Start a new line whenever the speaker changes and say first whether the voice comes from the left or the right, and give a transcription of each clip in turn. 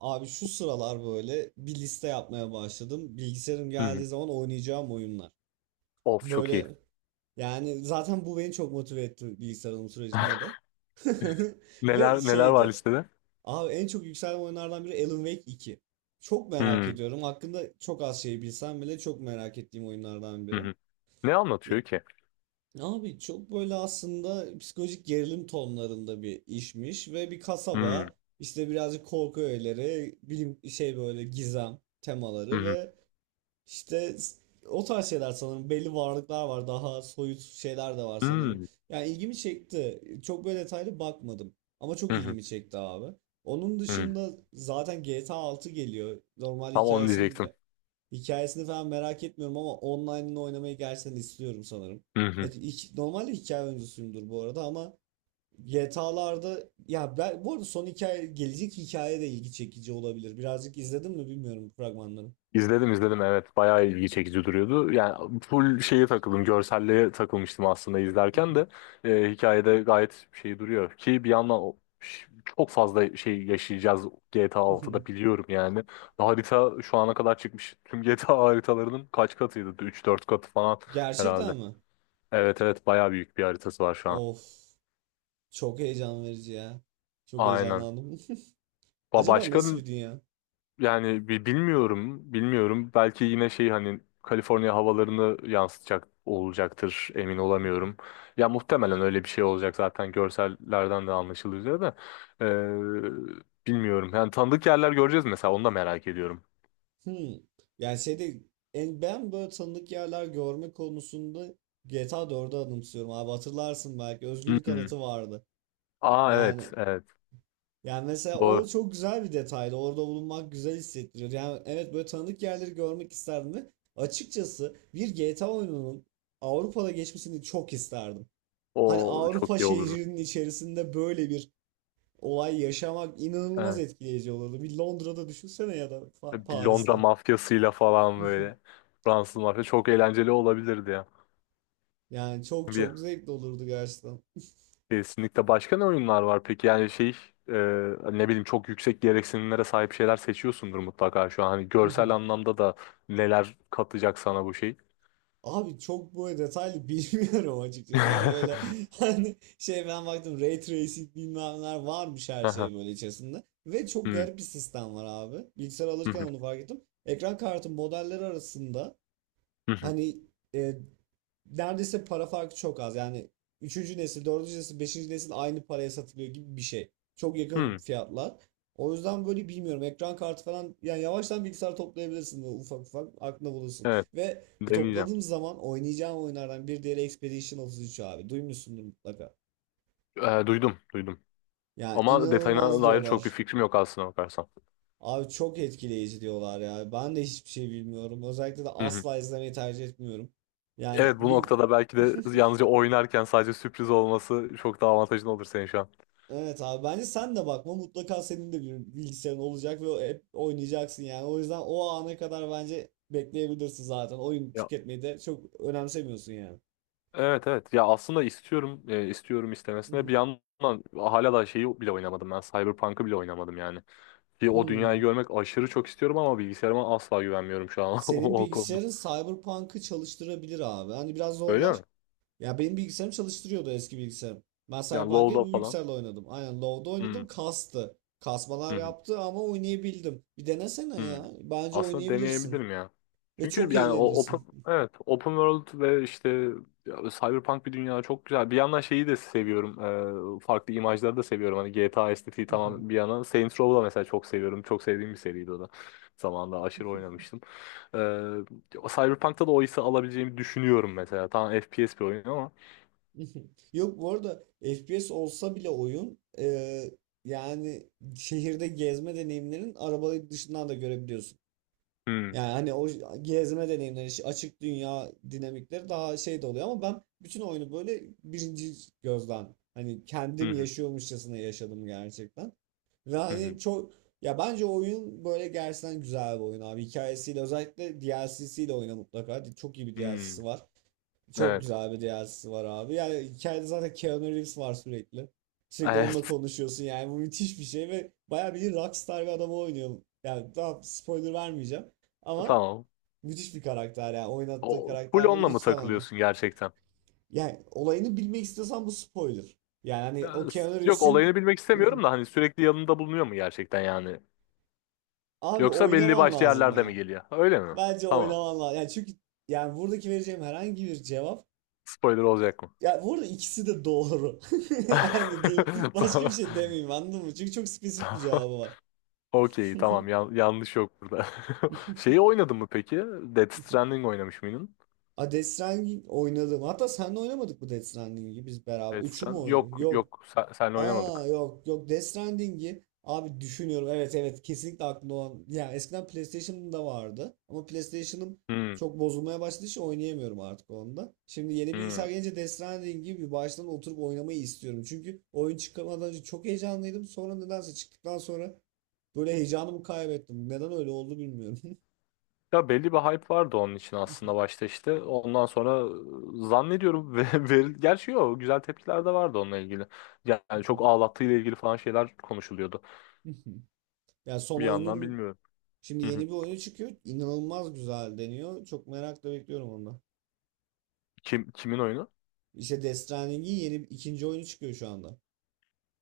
right: Abi şu sıralar böyle bir liste yapmaya başladım. Bilgisayarım
left: Hı. Hı.
right: geldiği zaman oynayacağım oyunlar.
left: Of çok iyi.
right: Böyle yani zaten bu beni çok motive etti bilgisayar alım sürecinde de. Ve
left: Neler neler var
right: şeydi.
left: listede?
right: Abi en çok yükselen oyunlardan biri Alan Wake 2. Çok merak
left: Hı.
right: ediyorum. Hakkında çok az şey bilsem bile çok merak ettiğim oyunlardan
left: Hı
right: biri.
left: hı. Ne anlatıyor ki?
right: Abi çok böyle aslında psikolojik gerilim tonlarında bir işmiş ve bir
left: Hı.
right: kasaba işte birazcık korku öğeleri, bilim böyle gizem
left: Hı
right: temaları
left: hı.
right: ve işte o tarz şeyler sanırım belli varlıklar var daha soyut şeyler de var sanırım.
left: Hı.
right: Yani ilgimi çekti. Çok böyle detaylı bakmadım ama çok
left: Hı hı.
right: ilgimi çekti abi. Onun
left: Hı.
right: dışında zaten GTA 6 geliyor. Normal
left: Tam onu
right: hikayesini
left: diyecektim.
right: Hikayesini falan merak etmiyorum ama online'ını oynamayı gerçekten istiyorum sanırım.
left: Hı hı.
right: Evet, normalde hikaye oyuncusuyumdur bu arada ama GTA'larda ya ben bu arada son hikaye gelecek hikaye de ilgi çekici olabilir. Birazcık izledim mi bilmiyorum bu fragmanları.
left: İzledim, izledim, evet, bayağı ilgi çekici duruyordu. Yani full şeye takıldım, görselliğe takılmıştım aslında izlerken de hikayede gayet şey duruyor. Ki bir yandan çok fazla şey yaşayacağız GTA 6'da, biliyorum yani. Harita şu ana kadar çıkmış tüm GTA haritalarının kaç katıydı? Üç dört katı falan herhalde.
right: Gerçekten mi?
left: Evet, evet, bayağı büyük bir haritası var şu an.
right: Of, çok heyecan verici ya. Çok
left: Aynen.
right: heyecanlandım. Acaba
left: Başka
right: nasıl bir dünya?
left: yani bilmiyorum, bilmiyorum. Belki yine şey, hani Kaliforniya havalarını yansıtacak olacaktır, emin olamıyorum. Ya muhtemelen öyle bir şey olacak zaten, görsellerden de anlaşılıyor üzere de. Bilmiyorum. Yani tanıdık yerler göreceğiz mesela, onu da merak ediyorum.
right: Hmm. Yani şeyde en ben böyle tanıdık yerler görme konusunda GTA 4'ü anımsıyorum abi hatırlarsın belki
left: Hı
right: özgürlük
left: hı.
right: anıtı vardı.
left: Aa,
right: Yani
left: evet, evet.
right: yani mesela o
left: Doğru.
right: çok güzel bir detaydı. Orada bulunmak güzel hissettiriyor. Yani evet böyle tanıdık yerleri görmek isterdim ve açıkçası bir GTA oyununun Avrupa'da geçmesini çok isterdim. Hani
left: O çok
right: Avrupa
left: iyi olurdu.
right: şehrinin içerisinde böyle bir olay yaşamak inanılmaz
left: Evet.
right: etkileyici olurdu. Bir Londra'da düşünsene ya da
left: Bir Londra
right: Paris'te.
left: mafyasıyla falan, böyle. Fransız mafya çok eğlenceli olabilirdi ya.
right: Yani çok
left: Bir
right: çok zevkli olurdu gerçekten.
left: Kesinlikle. Başka ne oyunlar var peki, yani şey, e, ne bileyim, çok yüksek gereksinimlere sahip şeyler seçiyorsundur mutlaka şu an, hani görsel anlamda da neler katacak sana bu şey.
right: Abi çok böyle detaylı bilmiyorum açıkçası ama böyle hani ben baktım ray tracing bilmem neler varmış her
left: Aha.
right: şey böyle içerisinde. Ve çok
left: Hmm,
right: garip bir sistem var abi. Bilgisayar
left: hı
right: alırken
left: hı,
right: onu fark ettim. Ekran kartı modelleri arasında.
left: hı hı,
right: Hani e, neredeyse para farkı çok az. Yani üçüncü nesil, dördüncü nesil, beşinci nesil aynı paraya satılıyor gibi bir şey. Çok yakın
left: hmm.
right: fiyatlar. O yüzden böyle bilmiyorum. Ekran kartı falan yani yavaştan bilgisayar toplayabilirsin böyle ufak ufak aklına bulursun.
left: Evet,
right: Ve bu
left: deneyeceğim.
right: topladığım zaman oynayacağım oyunlardan bir diğeri Expedition 33 abi. Duymuşsundur mutlaka.
left: E, Duydum, duydum
right: Yani
left: ama
right: inanılmaz
left: detayına dair çok bir
right: diyorlar.
left: fikrim yok aslına bakarsan.
right: Abi çok etkileyici diyorlar ya. Ben de hiçbir şey bilmiyorum. Özellikle de
left: Hı hı.
right: asla izlemeyi tercih etmiyorum. Yani
left: Evet, bu
right: bir
left: noktada belki de yalnızca oynarken sadece sürpriz olması çok daha avantajlı olur senin şu an.
right: Evet abi bence sen de bakma mutlaka senin de bir bilgisayarın olacak ve hep oynayacaksın yani. O yüzden o ana kadar bence bekleyebilirsin zaten. Oyun tüketmeyi de çok önemsemiyorsun yani.
left: Evet, evet. Ya, aslında istiyorum, istiyorum istemesine, bir yandan hala da şeyi bile oynamadım ben. Cyberpunk'ı bile oynamadım yani. Ki o dünyayı
right: Hmm.
left: görmek aşırı çok istiyorum ama bilgisayarıma asla güvenmiyorum şu an
right: Senin
left: o konuda.
right: bilgisayarın Cyberpunk'ı çalıştırabilir abi. Hani biraz
left: Öyle
right: zorlar.
left: mi?
right: Ya benim bilgisayarım çalıştırıyordu eski bilgisayarım. Ben
left: Yani
right: Cyberpunk'ı
left: LoL'da
right: bu
left: falan.
right: bilgisayarla oynadım. Aynen Low'da
left: Hmm.
right: oynadım. Kastı.
left: Hı
right: Kasmalar
left: hı.
right: yaptı ama oynayabildim. Bir denesene
left: Hmm.
right: ya. Bence
left: Aslında
right: oynayabilirsin.
left: deneyebilirim ya.
right: Ve
left: Çünkü
right: çok
left: yani o open,
right: eğlenirsin.
left: evet, open world ve işte, ya, cyberpunk bir dünya çok güzel. Bir yandan şeyi de seviyorum, farklı imajları da seviyorum. Hani GTA estetiği tamam, bir yana. Saints Row'u da mesela çok seviyorum. Çok sevdiğim bir seriydi o da. Zamanında aşırı oynamıştım. E, Cyberpunk'ta da o hissi alabileceğimi düşünüyorum mesela. Tamam, FPS bir oyun ama.
right: Yok bu arada FPS olsa bile oyun yani şehirde gezme deneyimlerin arabayı dışından da görebiliyorsun.
left: Hmm.
right: Yani hani o gezme deneyimleri, işte açık dünya dinamikleri daha şey de oluyor ama ben bütün oyunu böyle birinci gözden hani
left: Hı
right: kendim
left: hı.
right: yaşıyormuşçasına yaşadım gerçekten. Ve
left: Hı
right: hani
left: hı.
right: çok ya bence oyun böyle gerçekten güzel bir oyun abi. Hikayesiyle özellikle DLC'siyle oyna mutlaka. Çok iyi bir
left: Hmm.
right: DLC'si var. Çok
left: Evet.
right: güzel bir DLC'si var abi. Yani hikayede zaten Keanu Reeves var sürekli. Sürekli onunla
left: Evet.
right: konuşuyorsun yani bu müthiş bir şey ve bayağı bir Rockstar bir adamı oynuyor. Yani daha spoiler vermeyeceğim. Ama
left: Tamam.
right: müthiş bir karakter yani oynattığı
left: O, full
right: karakterde
left: onunla mı
right: lütfen oyna.
left: takılıyorsun gerçekten?
right: Yani olayını bilmek istiyorsan bu spoiler. Yani hani
left: Ya,
right: o Keanu
left: yok,
right: Reeves'in
left: olayını bilmek istemiyorum da hani sürekli yanında bulunuyor mu gerçekten yani?
right: abi
left: Yoksa belli
right: oynaman
left: başlı
right: lazım
left: yerlerde mi
right: ya.
left: geliyor? Öyle mi?
right: Bence
left: Tamam.
right: oynaman lazım. Yani çünkü yani buradaki vereceğim herhangi bir cevap
left: Spoiler olacak mı?
right: ya burada ikisi de doğru. Yani diyeyim, başka bir
left: Tamam.
right: şey demeyeyim anladın mı? Çünkü çok spesifik bir
left: Tamam.
right: cevabı var.
left: Okey, tamam. Yanlış yok burada. Şeyi oynadın mı peki? Death Stranding oynamış mıydın?
right: A Death Stranding oynadım. Hatta sen de oynamadık bu Death Stranding'i biz beraber. Üçü mü oynadık?
left: Yok,
right: Yok.
left: yok, senle
right: Aa
left: oynamadık.
right: yok yok Death Stranding'i abi düşünüyorum evet evet kesinlikle aklımda olan ya eskiden PlayStation'da vardı ama PlayStation'ım
left: Hmm,
right: çok bozulmaya başladığı için oynayamıyorum artık onda. Şimdi yeni
left: hmm.
right: bilgisayar gelince Death Stranding'i bir baştan oturup oynamayı istiyorum. Çünkü oyun çıkmadan önce çok heyecanlıydım. Sonra nedense çıktıktan sonra böyle heyecanımı kaybettim. Neden öyle oldu bilmiyorum.
left: Ya, belli bir hype vardı onun için aslında başta işte. Ondan sonra zannediyorum ve veril, gerçi yok, güzel tepkiler de vardı onunla ilgili. Yani çok ağlattığıyla ilgili falan şeyler konuşuluyordu.
right: Ya son
left: Bir yandan
right: oyunun
left: bilmiyorum.
right: şimdi
left: Hı
right: yeni
left: hı.
right: bir oyunu çıkıyor. İnanılmaz güzel deniyor. Çok merakla bekliyorum onu.
left: Kim kimin oyunu?
right: İşte Destraning'in yeni ikinci oyunu çıkıyor şu anda.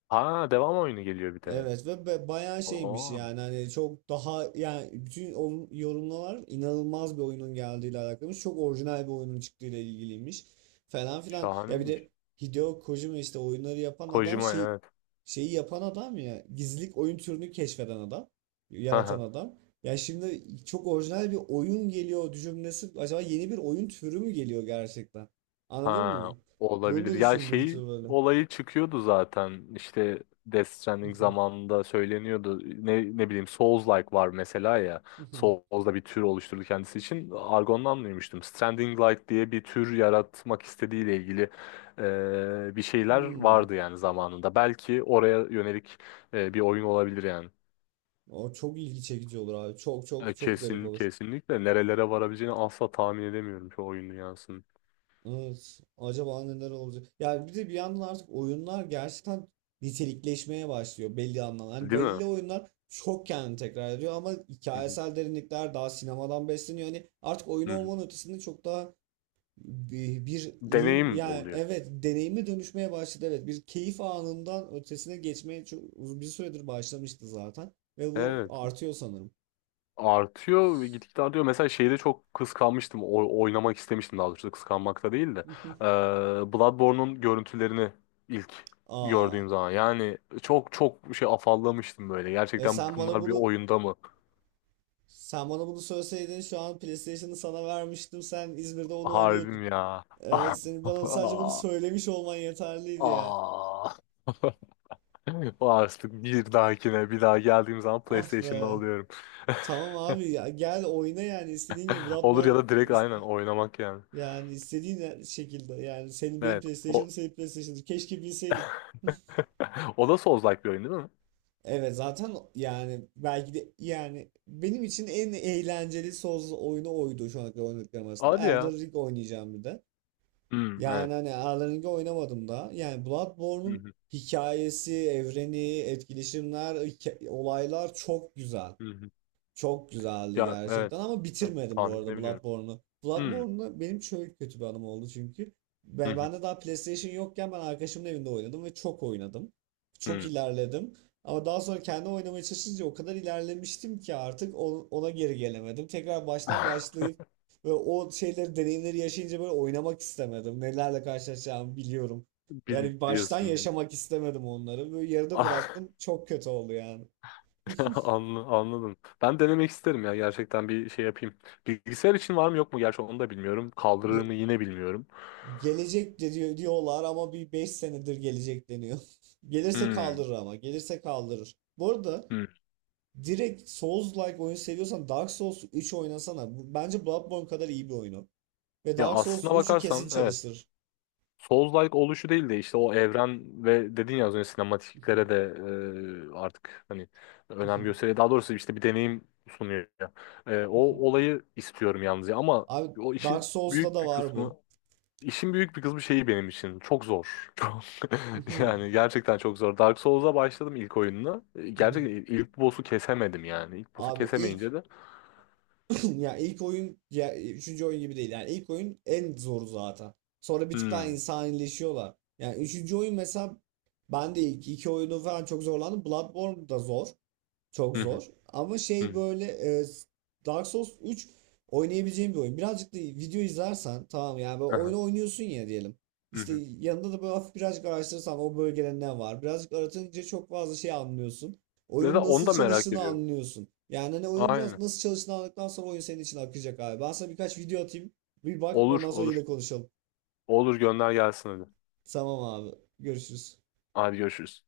left: Ha, devam oyunu geliyor bir de.
right: Evet ve bayağı şeymiş
left: Oo,
right: yani hani çok daha yani bütün yorumlar inanılmaz bir oyunun geldiğiyle alakalıymış. Çok orijinal bir oyunun çıktığıyla ilgiliymiş falan filan. Ya bir de
left: şahaneymiş.
right: Hideo Kojima işte oyunları yapan adam
left: Kojima, evet.
right: şeyi yapan adam ya gizlilik oyun türünü keşfeden adam, yaratan adam. Ya şimdi çok orijinal bir oyun geliyor cümlesi acaba yeni bir oyun türü mü geliyor gerçekten? Anladın
left: Ha,
right: mı? Bunu
left: olabilir.
right: da
left: Ya, şey
right: düşündürtüyor böyle.
left: olayı çıkıyordu zaten. İşte Death
right: Hı
left: Stranding
right: hı,
left: zamanında söyleniyordu. Ne bileyim, Souls-like var mesela ya.
right: hı hı.
left: Souls'da bir tür oluşturdu kendisi için. Argon'dan duymuştum. Stranding-like diye bir tür yaratmak istediğiyle ilgili bir şeyler
right: Hmm.
left: vardı yani zamanında. Belki oraya yönelik bir oyun olabilir yani.
right: O çok ilgi çekici olur abi. Çok çok çok garip
left: Kesin,
right: olur.
left: kesinlikle nerelere varabileceğini asla tahmin edemiyorum şu oyun dünyasının.
right: Evet. Acaba neler olacak? Yani bir de bir yandan artık oyunlar gerçekten nitelikleşmeye başlıyor belli anlamda. Hani
left: Değil mi?
right: belli oyunlar çok kendini tekrar ediyor ama
left: Hı hı.
right: hikayesel derinlikler daha sinemadan besleniyor. Hani artık oyun
left: Hı hı.
right: olmanın ötesinde çok daha bir ürün
left: Deneyim
right: yani
left: oluyor.
right: evet deneyimi dönüşmeye başladı evet bir keyif anından ötesine geçmeye çok bir süredir başlamıştı zaten ve bu
left: Evet.
right: artıyor sanırım.
left: Artıyor ve gitgide artıyor. Mesela şeyde çok kıskanmıştım. O, oynamak istemiştim daha doğrusu. Kıskanmakta değil de. Bloodborne'un görüntülerini ilk
right: Aa.
left: gördüğüm zaman. Yani çok çok şey afallamıştım böyle.
right: E
left: Gerçekten
right: sen bana
left: bunlar bir
right: bunu
left: oyunda mı?
right: sen bana bunu söyleseydin şu an PlayStation'ı sana vermiştim. Sen İzmir'de onu
left: Harbim
right: oynuyordun.
left: ya. Ah.
right: Evet senin bana sadece bunu
left: Ah.
right: söylemiş olman yeterliydi ya.
left: Ah. Artık bir dahakine, bir daha geldiğim zaman
right: Ah
left: PlayStation'da
right: be.
left: alıyorum.
right: Tamam abi ya gel oyna yani istediğin gibi
left: Olur, ya
right: Bloodborne
left: da direkt aynen oynamak yani.
right: yani istediğin şekilde yani senin benim
left: Evet. O,
right: PlayStation'ım senin PlayStation'ın keşke bilseydim.
left: o da Souls-like bir oyun değil mi?
right: Evet zaten yani belki de yani benim için en eğlenceli Souls oyunu oydu şu ana kadar oynadıklarım arasında.
left: Hadi
right: Elden
left: ya.
right: Ring oynayacağım bir de.
left: Hmm,
right: Yani
left: evet.
right: hani aralarında oynamadım da. Yani
left: Hı
right: Bloodborne'un
left: hı,
right: hikayesi, evreni, etkileşimler, olaylar çok güzel.
left: hı hı.
right: Çok güzeldi
left: Ya, evet.
right: gerçekten ama
left: Evet,
right: bitirmedim bu
left: tahmin
right: arada
left: edebiliyorum.
right: Bloodborne'u.
left: Hmm,
right: Bloodborne'da benim şöyle kötü bir anım oldu çünkü.
left: hı
right: Ben,
left: hı,
right: ben de daha PlayStation yokken ben arkadaşımın evinde oynadım ve çok oynadım. Çok
left: hı.
right: ilerledim. Ama daha sonra kendi oynamaya çalışınca o kadar ilerlemiştim ki artık ona geri gelemedim. Tekrar baştan başlayıp ve o şeyleri, deneyimleri yaşayınca böyle oynamak istemedim. Nelerle karşılaşacağımı biliyorum. Yani baştan
left: Biliyorsun yani.
right: yaşamak istemedim onları. Böyle yarıda
left: Ah,
right: bıraktım. Çok kötü oldu yani.
left: Anladım. Ben denemek isterim ya, gerçekten bir şey yapayım. Bilgisayar için var mı yok mu? Gerçi onu da bilmiyorum. Kaldırır mı yine bilmiyorum.
right: Gelecek de diyorlar ama bir 5 senedir gelecek deniyor. Gelirse
left: Hmm,
right: kaldırır ama. Gelirse kaldırır. Bu arada
left: hmm.
right: direkt Souls-like oyun seviyorsan Dark Souls 3 oynasana. Bence Bloodborne kadar iyi bir oyunu. Ve
left: Ya,
right: Dark Souls
left: aslına
right: 3'ü kesin
left: bakarsan evet.
right: çalıştır.
left: Souls-like oluşu değil de işte o evren ve dedin ya az önce, sinematiklere de artık hani önem gösteriyor. Daha doğrusu işte bir deneyim sunuyor ya. O olayı istiyorum yalnız ya, ama
right: Abi
left: o
right: Dark
left: işin
right: Souls'ta
left: büyük
right: da
left: bir
right: var bu.
left: kısmı, işin büyük bir kısmı şeyi benim için çok zor. Çok, yani gerçekten çok zor. Dark Souls'a başladım, ilk oyununa. Gerçekten ilk boss'u kesemedim yani. İlk boss'u
right: Abi
left: kesemeyince
right: ilk
left: de
right: ya ilk oyun ya üçüncü oyun gibi değil. Yani ilk oyun en zoru zaten. Sonra bir tık daha
left: hmm,
right: insanileşiyorlar. Yani üçüncü oyun mesela ben de ilk iki oyunu falan çok zorlandım. Bloodborne da zor. Çok
left: hı
right: zor.
left: hı,
right: Ama
left: hı,
right: böyle e, Dark Souls 3 oynayabileceğim bir oyun. Birazcık da video izlersen tamam yani böyle
left: aha,
right: oyunu oynuyorsun ya diyelim.
left: hı
right: İşte
left: hı.
right: yanında da böyle hafif birazcık araştırırsan o bölgede ne var. Birazcık aratınca çok fazla şey anlıyorsun.
left: Mesela
right: Oyunun
left: onu
right: nasıl
left: da merak
right: çalıştığını
left: ediyorum.
right: anlıyorsun. Yani hani oyun biraz
left: Aynen.
right: nasıl çalıştığını anladıktan sonra oyun senin için akacak abi. Ben sana birkaç video atayım. Bir bak
left: Olur,
right: ondan sonra
left: olur.
right: yine konuşalım.
left: Olur, gönder gelsin hadi.
right: Tamam abi. Görüşürüz.
left: Hadi, görüşürüz.